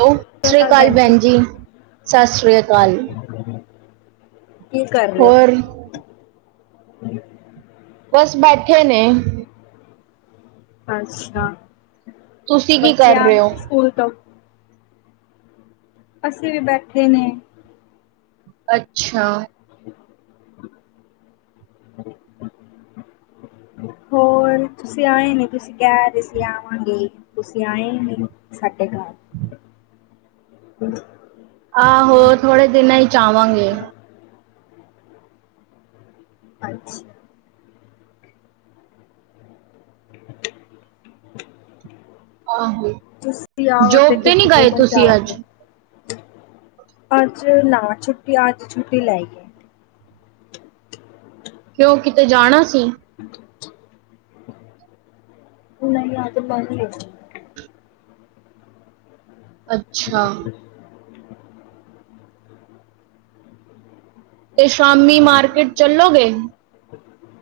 Hello ਸਤਿ ਸ਼੍ਰੀ ਅਕਾਲ ਸਾਸਰੀਆਕਾਲ ਭੈਣ ਜੀ, ਸਾਸਰੀਆਕਾਲ। ਕੀ ਕਰ ਰਹੇ ਓ? ਹੋਰ ਬਸ ਬੈਠੇ ਨੇ ਅੱਛਾ ਤੁਸੀਂ ਕੀ ਬੱਚੇ ਕਰ ਰਹੇ ਹੋ ਆਗੇ ਸਕੂਲ ਤੋਂ? ਅਸੀਂ ਵੀ ਬੈਠੇ ਨੇ। ਅੱਛਾ। [inaudible] [inaudible] ਹੋਰ ਤੁਸੀਂ ਆਏ ਨਹੀਂ, ਤੁਸੀਂ ਕਹਿ ਰਹੇ ਸੀ ਆਵਾਂਗੇ, ਤੁਸੀਂ ਆਏ ਨਹੀਂ। ਸਾਡੇ ਘਰ। ਆਹੋ ਥੋੜੇ ਦਿਨਾਂ ਚ ਆਵਾਂਗੇ। ਅੱਛਾ। [inaudible] ਆਹੋ। ਤੁਸੀਂ ਆਓ ਤੇ ਜੋਬ ਫੇਰ ਨਹੀਂ ਕੀ ਗਏ ਹੋਟਲ ਤੁਸੀਂ ਜਾਵਾਂਗੇ। ਅੱਜ ਅੱਜ ਨਾ ਛੁੱਟੀ ਅੱਜ ਛੁੱਟੀ ਲੈਈ ਏ। ਕਿਉਂ ਕਿਤੇ ਜਾਣਾ ਸੀ? [inaudible] ਨਹੀਂ ਆਜ ਬੰਦ ਹੈਗੀ। ਅੱਛਾ। [inaudible] ਤੇ ਸ਼ਾਮੀ ਮਾਰਕੀਟ ਚੱਲੋਗੇ?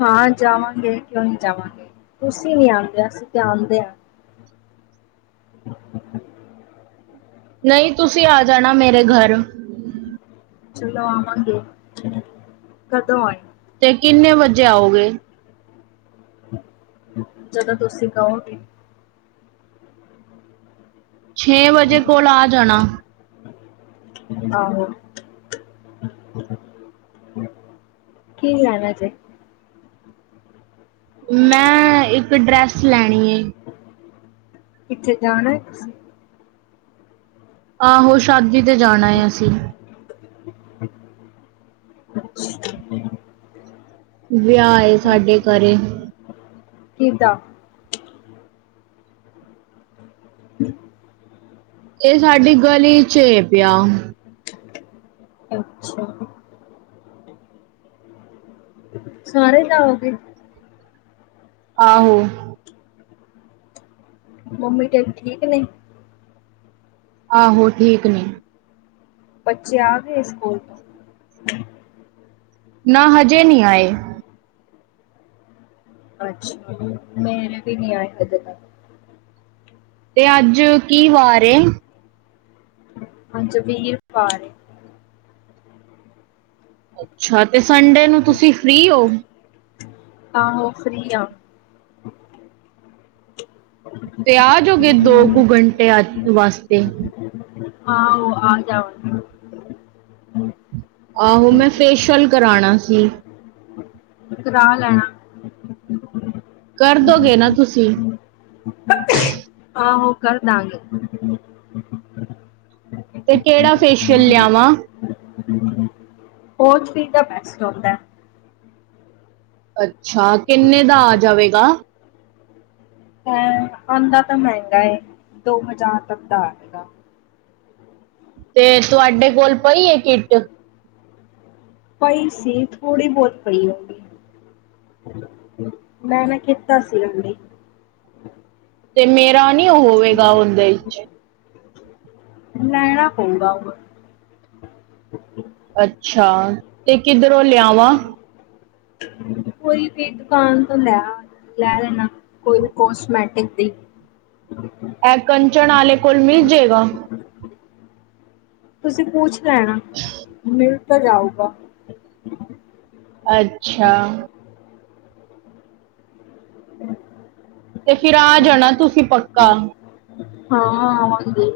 ਹਾਂ ਜਾਵਾਂਗੇ ਕਿਉਂ ਨਹੀਂ ਜਾਵਾਂਗੇ, ਤੁਸੀਂ ਨੀ ਆਉਂਦੇ ਅਸੀਂ ਤੇ ਆਉਂਦੇ ਆ। [inaudible] ਨਹੀਂ ਤੁਸੀਂ ਆ ਜਾਣਾ ਮੇਰੇ ਘਰ। ਚਲੋ ਆਵਾਂਗੇ, ਕਦੋਂ ਆਏ? ਤੇ ਕਿੰਨੇ ਵਜੇ ਆਉਗੇ? ਜਦੋਂ ਤੁਸੀਂ ਕਓਗੇ। ਛੇ ਵਜੇ ਕੋਲ ਆ ਜਾਣਾ। ਆਹੋ ਕੀ ਲੈਣਾ ਜੇ ਮੈਂ ਇੱਕ ਡਰੈਸ ਲੈਣੀ ਏ। ਕਿਤੇ ਜਾਣਾ ਤੁਸੀਂ? ਆਹੋ, ਸ਼ਾਦੀ ਤੇ ਜਾਣਾ ਐ ਅਸੀਂ। ਅੱਛਿਆ। ਵਿਆਹ ਏ ਸਾਡੇ ਘਰੇ ਕਿਦਾ? [inaudible] ਇਹ ਸਾਡੀ ਗਲੀ ਚ ਏ ਵਿਆਹ। ਅੱਛਾ। ਸਾਰੇ ਜਾਓਗੇ? ਆਹੋ ਮੰਮੀ ਤੇਰੀ ਠੀਕ ਨੇ? ਆਹੋ, ਠੀਕ ਨੇ। ਬੱਚੇ ਆ ਗਏ ਸਕੂਲ ਤੋਂ ਨਾ ਹਜੇ ਨੀ ਆਏ। ਅੱਛਾ, ਮੇਰੇ ਵੀ ਨੀ ਆਏ ਹਜੇ ਤੱਕ। ਤੇ ਅੱਜ ਕੀ ਵਾਰ ਏ? ਅੱਜ ਵੀਰਵਾਰ ਏ। ਅੱਛਾ, ਤੇ ਸੰਨਡੇ ਨੂੰ ਤੁਸੀਂ ਫ੍ਰਰੀ ਓ? ਆਹੋ ਫਰੀ ਆ। ਤੇ ਆ ਜੋੋਗੇ ਦੋ ਕੁ ਘੰਟਿਆਂ ਵਾਸਤੇ? ਆਹੋ ਆ ਜਾਂਵਾਗੀ। ਆਹੋ ਮੈਂ ਫੇਸ਼ਅਲ ਕਰਾਣਾ ਸੀ। ਕਰਾ ਲੈਣਾ। ਕਰਦੋਗੇ ਨਾ ਤੁਸੀਂ? [unintelligible] ਆਹੋ ਕਰਦਾਾਂਗੇ। [unintelligible] ਤੇ ਕਿਹੜਾ ਫੇਸ਼ੀਅਲ ਲਿਆਵਾਂ? ਓ-ਥਰੀ ਦਾ ਬੈਸਟ ਹੁੰਂਦੈ। ਅੱਛਾ, ਕਿੰਨੇ ਦਾ ਆ ਜਾਵੇਗਾ? ਹੈਂ ਆਉਂਦਾ ਤਾਂ ਮਹਿੰਗਾ ਏ, ਦੋ-ਹਜ਼ਾਰ ਤੱਕ ਦਾ ਆਜੇਗਾ। ਤੇ ਤੁਹਾਡੇ ਕੋਲ ਪਈ ਏ ਕਿੱਟ? ਪਈ ਸੀ, ਥੋੜ੍ਹੀ-ਬਹੁਤ ਪਈ ਹੋਣੀ ਐ। ਮੈਂ ਨਾ ਕੀਤਾ ਸੀਗਾ ਹੁਣੀ ਤੇ ਮੇਰਾ ਨਈਓ ਹੋਵੇਗਾ ਉਹਦੇ ਵਿਚ ਲੈਣਾ ਪਊਗਾ ਹੋਰ ਅੱਛਾ, ਤੇ ਕਿੱਧਰੋਂ ਲਿਆਵਾਂ? ਕੋਈ ਵੀ ਦੁਕਾਨ ਤੋਂ ਲੈ ਆ। ਲੈ ਲੈਣਾ, ਕੋਈ ਵੀ ਕੋਸਟਮੈਟਿਕ ਦੀ ਐ ਕੰਚਣ ਆਲੇ ਕੋਲ ਮਿਲ ਜੇਗਾ? ਤੁਸੀਂ ਪੁੂਛ ਲੈਣਾ, ਮਿਲ ਤਾਂ ਜਾਊਗਾ। ਅੱਛਾ। ਤੇ ਫੀਰ ਆ ਜਾਣਾ ਤੁਸੀਂ ਪੱਕਾ। ਹਾਂ ਆਵਾਂਗੀ।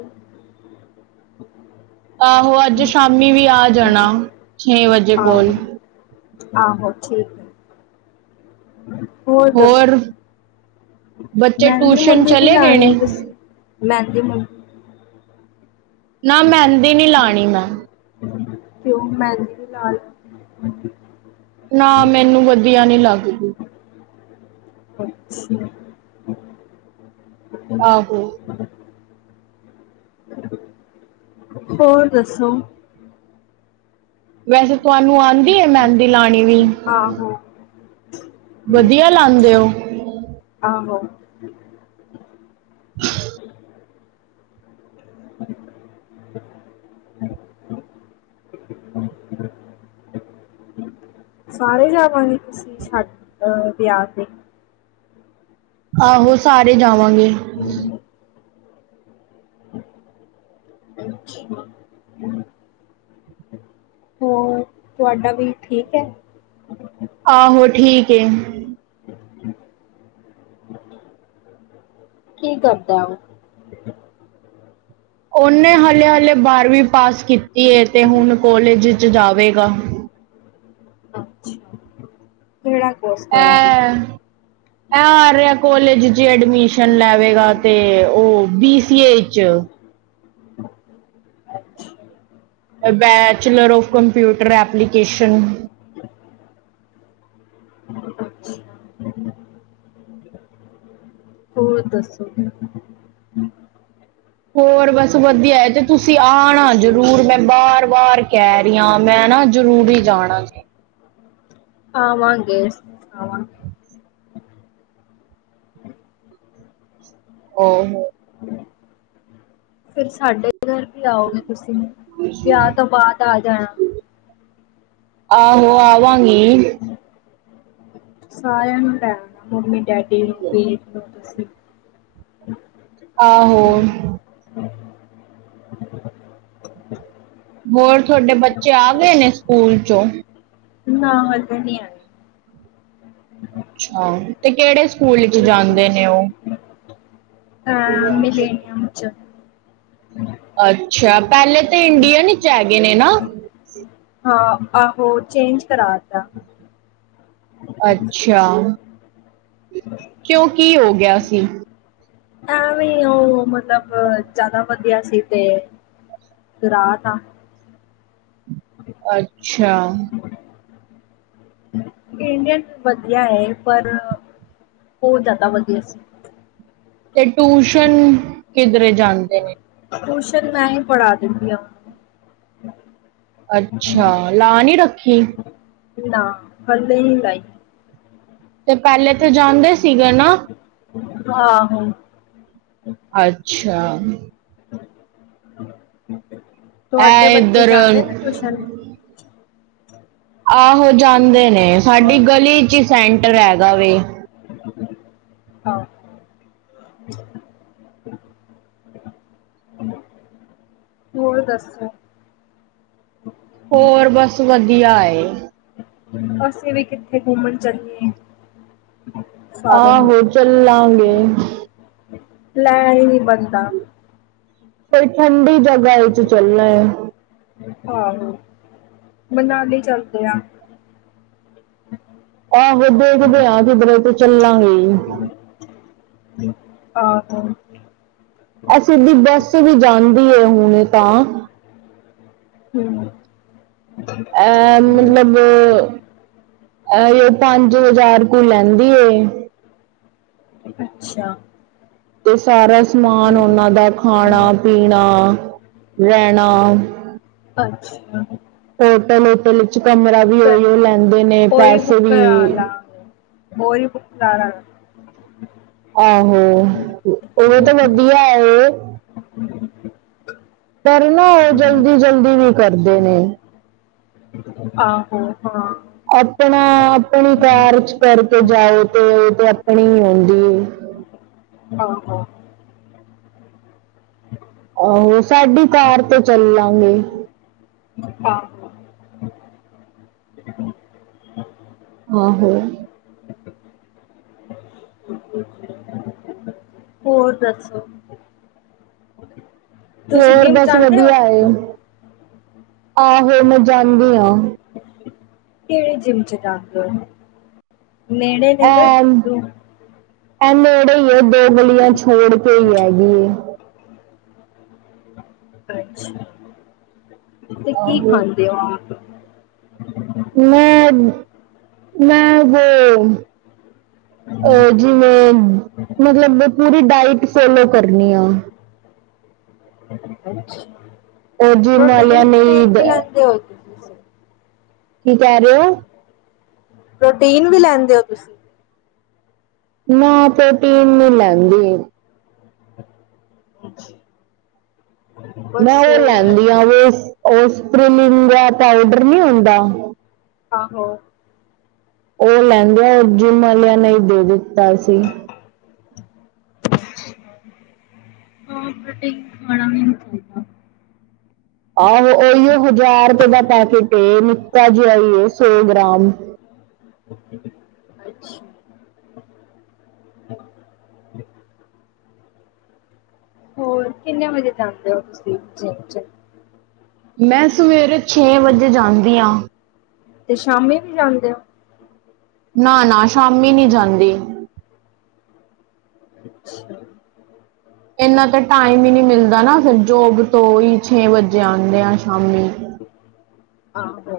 ਆਹੋ ਅੱਜ ਸ਼ਾਮੀ ਵੀ ਆ ਜਾਣਾ, ਛੇ ਵਜੇ ਆਹੋ ਕੋਲ। ਆਹੋ ਠੀਕ ਹੈ ਹੋਰ ਦੱਸੋ? ਬੱਚੇ ਟਿਊਸ਼ਨ ਮੈਂਦੀ-ਮੂੰਦੀ ਵੀ ਚਲੇ ਗਏ ਨੇ ਲਾਣੀ ਤੁਸੀਂ ਮੈਂਦੀ-ਮੂੰਦੀ ਨਾ ਮੈਂਦੀ ਨੀ ਲਾਣੀ ਮੈਂ ਕਿਉਂ ਮੈਂਦੀ ਲਾ ਲੋ [unintelligible] ਨਾ, ਮੈਨੂੰ ਵਧੀਆ ਨੀ ਲਾਗਦੀ। ਅੱਛਾ। ਆਹੋ ਹੋਰ ਦੱਸੋ? ਵੈਸੇ ਤੁਆਨੂੰ ਆਂਦੀ ਏ, ਮੈਂਦੀ ਲਾਣੀ ਵੀ? ਆਹੋ ਬਧੀਆ ਲਾਂਦੇ ਓ? ਆਹੋ। ਹਮ। [unintelligible] ਹ। ਸਾਰੇ ਜਾਵਾਂਗੇ, ਤੁਸੀਂ ਛੱਡ ਅਹ ਵਿਆਹ ਤੇ? ਆਹੋ, ਸਾਰੇ ਜਾਵਾਂਗੇ। ਅੱਛਾ। ਹੋਰ, ਤੁਆਡਾ ਵੀ ਠੀਕ ਐ? ਹਮ। ਆਹੋ, ਠੀਕ ਏ। ਕੀ ਕਰਦਾ ਓ ਓਨੇ ਹਾਲੇ-ਹਲੇ ਬਾਰਵੀਂ ਪਾਸ ਕੀਤੀ ਏ ਤੇ ਹੁਣ ਕੋਲਜ 'ਚ ਜਾਵੇਗਾ। ਅੱਛਾ, ਕੇੜਾ ਕੋਸ ਕਰਨਗੇ? ਆ ਰਿਆ ਕੋਲਜ 'ਚ ਐਡਮਿਸ਼ਨ ਲੈਵੇਗਾ 'ਤੇ ਓ ਬੀਸੀਏ 'ਚ ਅੱਛਾ। Bachelor of computer application. ਅੱਛਾ ਹੋਰ ਦੱਸੋ? ਹੋਰ ਬਸ ਵਧੀਆ ਏ ਤੇ ਤੁਸੀਂ ਆਣਾ ਜਰੂਰ ਮੈਂ ਬਾਰ-ਬਾਰ ਕੈ ਕੈ ਰੀ ਆਂ, ਮੈਂ ਨਾ ਜ਼ਰੂਰੀ ਜਾਣਾ ਸੀ। ਆਵਾਂਗੇ-ਆਵਾਂ ਉਹ ਫੇਰ ਸਾਡੇ ਗਰ ਵੀ ਆਓਗੇ ਤੁਸੀਂ ਵਿਆ ਤੋਂ ਬਾਅਦ ਆ ਜਾਣਾ। ਆਹੋ ਆਵਾਂਗੀ। ਸਾਰਿਆਂ ਨੂੰ ਲੈ ਔਣਾ ਮੰਮੀ-ਡੈਡੀ ਨੂੰ ਵੀਰ ਨੂੰ ਤੁਸੀਂ ਆਹੋ। ਹੋਰ ਤੁਆਡੇ ਬੱਚੇ ਆ ਗਏ ਨੇ ਸਕੂਲ ਚੋਂ ਨਾ, ਹਜੇ ਨੀ ਆਏ। ਅੱਛਾ, ਤੇ ਕੇੜੇ ਸਕੂਲ ਈਚ ਜਾਂਦੇ ਨੇ ਓ ਹਾਂ, ਮਲੇਲੀਅਮ 'ਚ। ਅੱਛਾ, ਪੈਲੇ ਤਾਂ ਇੰਡੀਅਨ ਚ ਐਗੇ ਨੇ ਨਾ ਹਾਂ, ਆਹੋ ਚੇਜ ਕਰਾਤਾ ਅੱਛਾ। [unintelligible] ਕੇਓ ਕੀ ਹੋ ਗੇਆ ਸੀ? ਐਂਵੇ ਓ ਮਤਲਬ ਅ ਜਾਦਾ ਵਧੀਆ ਸੀ ਤੇ ਗਰਾ ਤਾ [inaudible] ਅੱਛਾ। [inaudible] ਇੰਡੀਅਨ ਵਧੀਆ ਐ ਪਰ, ਓ ਜਾਦਾ ਵਧੀਆ ਸੀ। ਤੇ ਟੂਸ਼ਨ ਕਿਧਰੇ ਜਾਂਦੇ ਨੇ ਟੂਸ਼ਨ ਮੈਂ ਈ ਪੜਾ ਦਿੰਦੀ ਆ [inaudible] ਅੱਛਾ, ਲਾ ਨੀ ਰੱਖੀ ਨਾ, ਪਲੇਈ ਨੀ ਲਾਈ ਤੇ ਪੈਲੇ ਤੇ ਜਾਂਦੇ ਸੀਗੇ ਨਾ ਆਹੋ। ਅੱਛਾ। ਤੋਆਡੇ ਐ ਬੱਚੇ ਇੱਧਰ ਜਾਂਦੇ ਨੇ ਟਿਊਸ਼ਨ? ਆਹੋ ਜਾਂਦੇ ਨੇ ਸਾਡੀ ਗਲੀ ਚ ਈ ਸੈਂਟਰ ਹੈਗਾ ਵੇ [inaudible] ਹਾਂ। ਹੋਰ ਦੱਸੋ। ਹੋਰ ਬਸ ਵਧੀਆਂ ਏ ਅਸੀਂ ਵੀ ਕਿੱਥੇ ਘੁੰਮਣ ਚੱਲੀਏ ਸਾਰੇ ਨੂੰ ਆਹੋ ਚਲਾਂਗੇ ਪਲੈਨ ਈ ਨੀ ਬਣਦਾ ਕੋਈ ਪੁਡੀ ਜਗਾ ਵਿੱਚ ਚੱਲਣਾ ਏ ਆਹੋ, ਮਨਾਲੀ ਚੱਲਦੇ ਆ ਆਹੋ ਦੇਖਦੇ ਆ ਕਿੱਧਰੇ ਤੇ ਚੱਲਾਂਗੇ ਈ‌। ਆਹੋ। ਅਸੀਂ ਵੀ ਬੱਸ ਵੀ ਜਾਂਦੀ ਏ ਹੁਣੇ ਤਾਂ ਹੂੰ [inaudible] ਐ ਮਲਬ ਅ ਐਵੇ ਪੰਜ ਹਜ਼ਾਰ ਕੋ ਲੈਂਦੀ ਏ ਅੱਛਾ। ਤੇ ਸਾਰਾ ਸਮਾਨ ਓਨਾਂ ਦਾ ਖਾਣਾ-ਪੀਣਾ, ਰੈਣਾ ਅੱਛਾ। ਹੋਟਲ [unintelligible] ਲਿੱਚ ਕਮਰਾ ਵੀ ਫਿਰ ਓਈਓ ਲੈਂਦੇ ਨੇ ਪੈਸੇ ਵੀ ਵੋਈ ਭੁੱਖ ਲਾਰਾ ਵੈ ਆਹੋ, ਏਵੇ ਤੇ ਵਧੀਆ ਏ ਕਰਨਾ ਏ ਜਲਦੀ-ਜਲਦੀ ਵੀ ਕਰਦੇ ਨੇ ਆਹੋ ਹਾਂ ਅਪਣਾ, ਅਪਣੀ ਕਾਰ ਵਿੱਚ ਕਰਕੇ ਜਾਓ ਤੇ, ਤੇ ਆਪਣੀ ਹੁੰਦੀ ਏ। ਆਹੋ। [inaudible] ਆਹੋ, ਸਾਡੀ ਤਾਰ ਤੇ ਚੱਲਾਂਗੇ। ਆਹੋ। ਆਹੋ। ਹੋਰ ਦੱਸੋ? ਤੁਸੀਂ ਹੋਰ, ਜਿੰਮ ਬਸ ਜਾਂਦੇ ਹੋ ਵਧੀਆ ਏ ਆਹੋ, ਮੈਂ ਜਾਂਦੀ ਆਂ ਕੇੜੇ ਜਿੰਮ 'ਚ ਜਾਂਦੇ ਓ, ਨੇੜੇ ਦੇ ਯਾ ਐਮ ਦੂਰ? ਐ ਨੇੜੇ ਈ ਏ, ਦੋ ਗਲੀਆਂ ਛੋੜ ਕੇ ਈ ਹੈਗੀ ਏ। ਅੱਛਾ ਤੇ ਕੀ ਆਹੋ ਖਾਂਦੇ ਓ ਆਪ? ਮੈਂ, ਮੈਂ ਵੋ ਓ, ਜਿਵੇਂ ਮਤਲਬ ਪੂਰੀ ਡਾਈਟ ਫੋਲੋ ਕਰਨੀ ਆ। ਅੱਛਾ, ਉਹ ਜਿਮ ਵਾਲਿਆਂ ਨੇ ਹੀ ਪ੍ਰੋਟੀਨ-ਪ੍ਰੋਟੀਨ ਵੀ ਦ- ਲੈਂਦੇ ਓ? ਕੀ ਕੇਹ ਰਏ ਓ? ਪ੍ਰੋਟੀਨ ਵੀ ਲੈਂਦੇ ਓ ਤੁਸੀ? ਨਾ, ਪ੍ਰੋਟੀਨ ਨੀ ਲੈਂਦੀ। ਅੱਛਾ। ਮੈਂ ਓ ਲੈਂਦੀ ਆਂ ਓਟਸ [unintelligible] ਪਾਊਡਰ ਨੀਂ ਹੁੰਦਾ। ਆਹੋ। ਓ ਲੈਂਦੇ ਆਂ ਜਿੰਮ ਆਲੇਆਂ ਨੇ ਈ ਦੇ ਦਿੱਤਾ ਸੀ। [unintelligible] ਪ੍ਰੋਟੀਨ ਖਾਣਾ ਵੀ ਨੀਂ ਚਾਈਦਾ। ਆਹੋ, ਉਈਓ ਹਜਾਰ ਰੁਪਏ ਦਾ ਪੈਕੇਟ ਏ ਨਿੱਕਾ ਜੇਆ ਈ ਏ ਸੌ ਗ੍ਰਾਮ [inaudible] ਅੱਛਾ। ਹੋਰ ਕਿੰਨੇ ਵਜੇ ਜਾਂਦੇ ਓ ਤੁਸੀ ਜਿੰਮ 'ਚ? ਮੈਂ ਸਵੇਰੇ ਛੇ ਵਜੇ ਜਾਂਦੀ ਆਂ। ਤੇ ਸ਼ਾਮੀ ਵੀ ਜਾਂਦੇ ਓ? ਨਾ-ਨਾ ਸ਼ਾਮੀ ਨੀਂ ਜਾਂਦੀ। [inaudible] ਏਨਾ ਤਾਂ ਟਾਈਮ ਵੀ ਨੀਂ ਮਿਲਦਾ ਨਾ, ਫਿਰ ਜੋਬ ਤੋਂ ਓਈ ਛੇ ਵਜੇ ਆਂਦੇ ਆਂ ਸ਼ਾਮੀ। ਆਹੋ।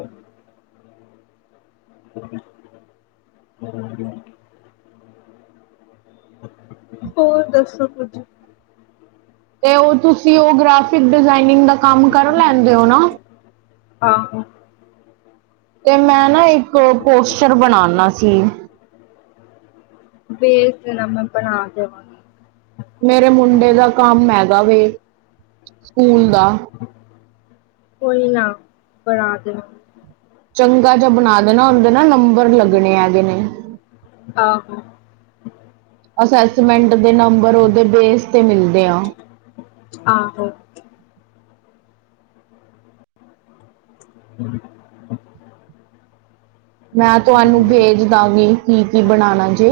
[unintelligible] ਹੋਰ ਦੱਸੋ ਕੁੱਜ? ਤੇ ਓ ਤੁਸੀਂ ਓ ਗ੍ਰਾਫਿਕ ਡਿਜ਼ਾਏਨਿੰਗ ਦਾ ਕੰਮ ਕਰ ਲੈਂਦੇ ਓ ਨਾ? ਹਾਂ ਤੇ ਮੈਂ ਨਾ ਇੱਕ ਓ ਪੋਸਚਰ ਬਨਾਨਾ ਸੀ। ਬੇਜ਼ ਦੇਨਾ ਮੈਂ ਬਣਾ ਦੇਵਾਂਗੀ। ਮੇਰੇ ਮੁੰਡੇ ਦਾ ਕੰਮ ਹੈਗਾ ਵੇ, ਸਕੂਲ ਦਾ। ਕੋਈ ਨਾ ਬਣਾ ਦੇਵਾਂ ਚੰਗਾ ਜੇਆ ਬਨਾ ਦੇਨਾ, ਓਦੇ ਨਾ ਨੰਬਰ ਵੀ ਲੱਗਨੇ ਹੈਗੇ ਨੇ। ਆਹੋ। ਅਸੈਸਮੈਂਟ ਦੇ ਨੰਬਰ ਓਦੇ ਬੇਸ ਤੇ ਮਿਲਦੇ ਆਂ। ਆਹੋ। [inaudible] ਮੈਂ ਤੁਆਨੂੰ ਬੇਜ ਦਾਂਗੀ ਕੀ-ਕੀ ਬਣਾਣਾ ਜੀ।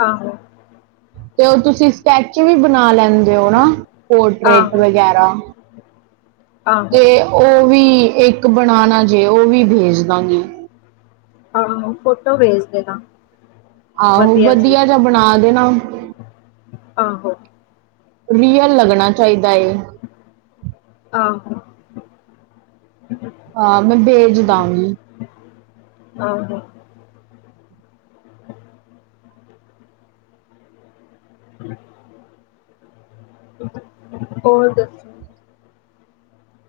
ਆਹੋ। ਤੇ ਓ ਤੁਸੀ ਸਕੈਚ ਵੀ ਬਨਾ ਲੈਂ ਪੀਂਦੇ ਹੋ ਨਾ ਪੋਰਟਰੇਟ ਆਹੋ, ਵਗੈਰਾ, ਆਹੋ, ਤੇ ਓ ਵੀ ਇੱਕ ਬਣਾਣਾ ਜੇ ਉਹ ਵੀ ਬੇਜ ਦਾਂਗੀ। ਹਾਂ ਫੋਟੋ ਭੇਜ ਦੇਣਾ। ਆਹੋ ਵਧੀਆ ਜਹਾ ਬਣਾ ਦੇਣਾ। ਆਹੋ, ਰੀਅਲ ਲੱਗਣਾ ਚਾਹੀਦਾ ਏ। ਆਹੋ। ਹਾਂ ਮੈਂ ਬੇਜ ਦਾਗੀ। ਆਹੋ। [unintelligible] ਹੋਰ ਦੱਸੋ?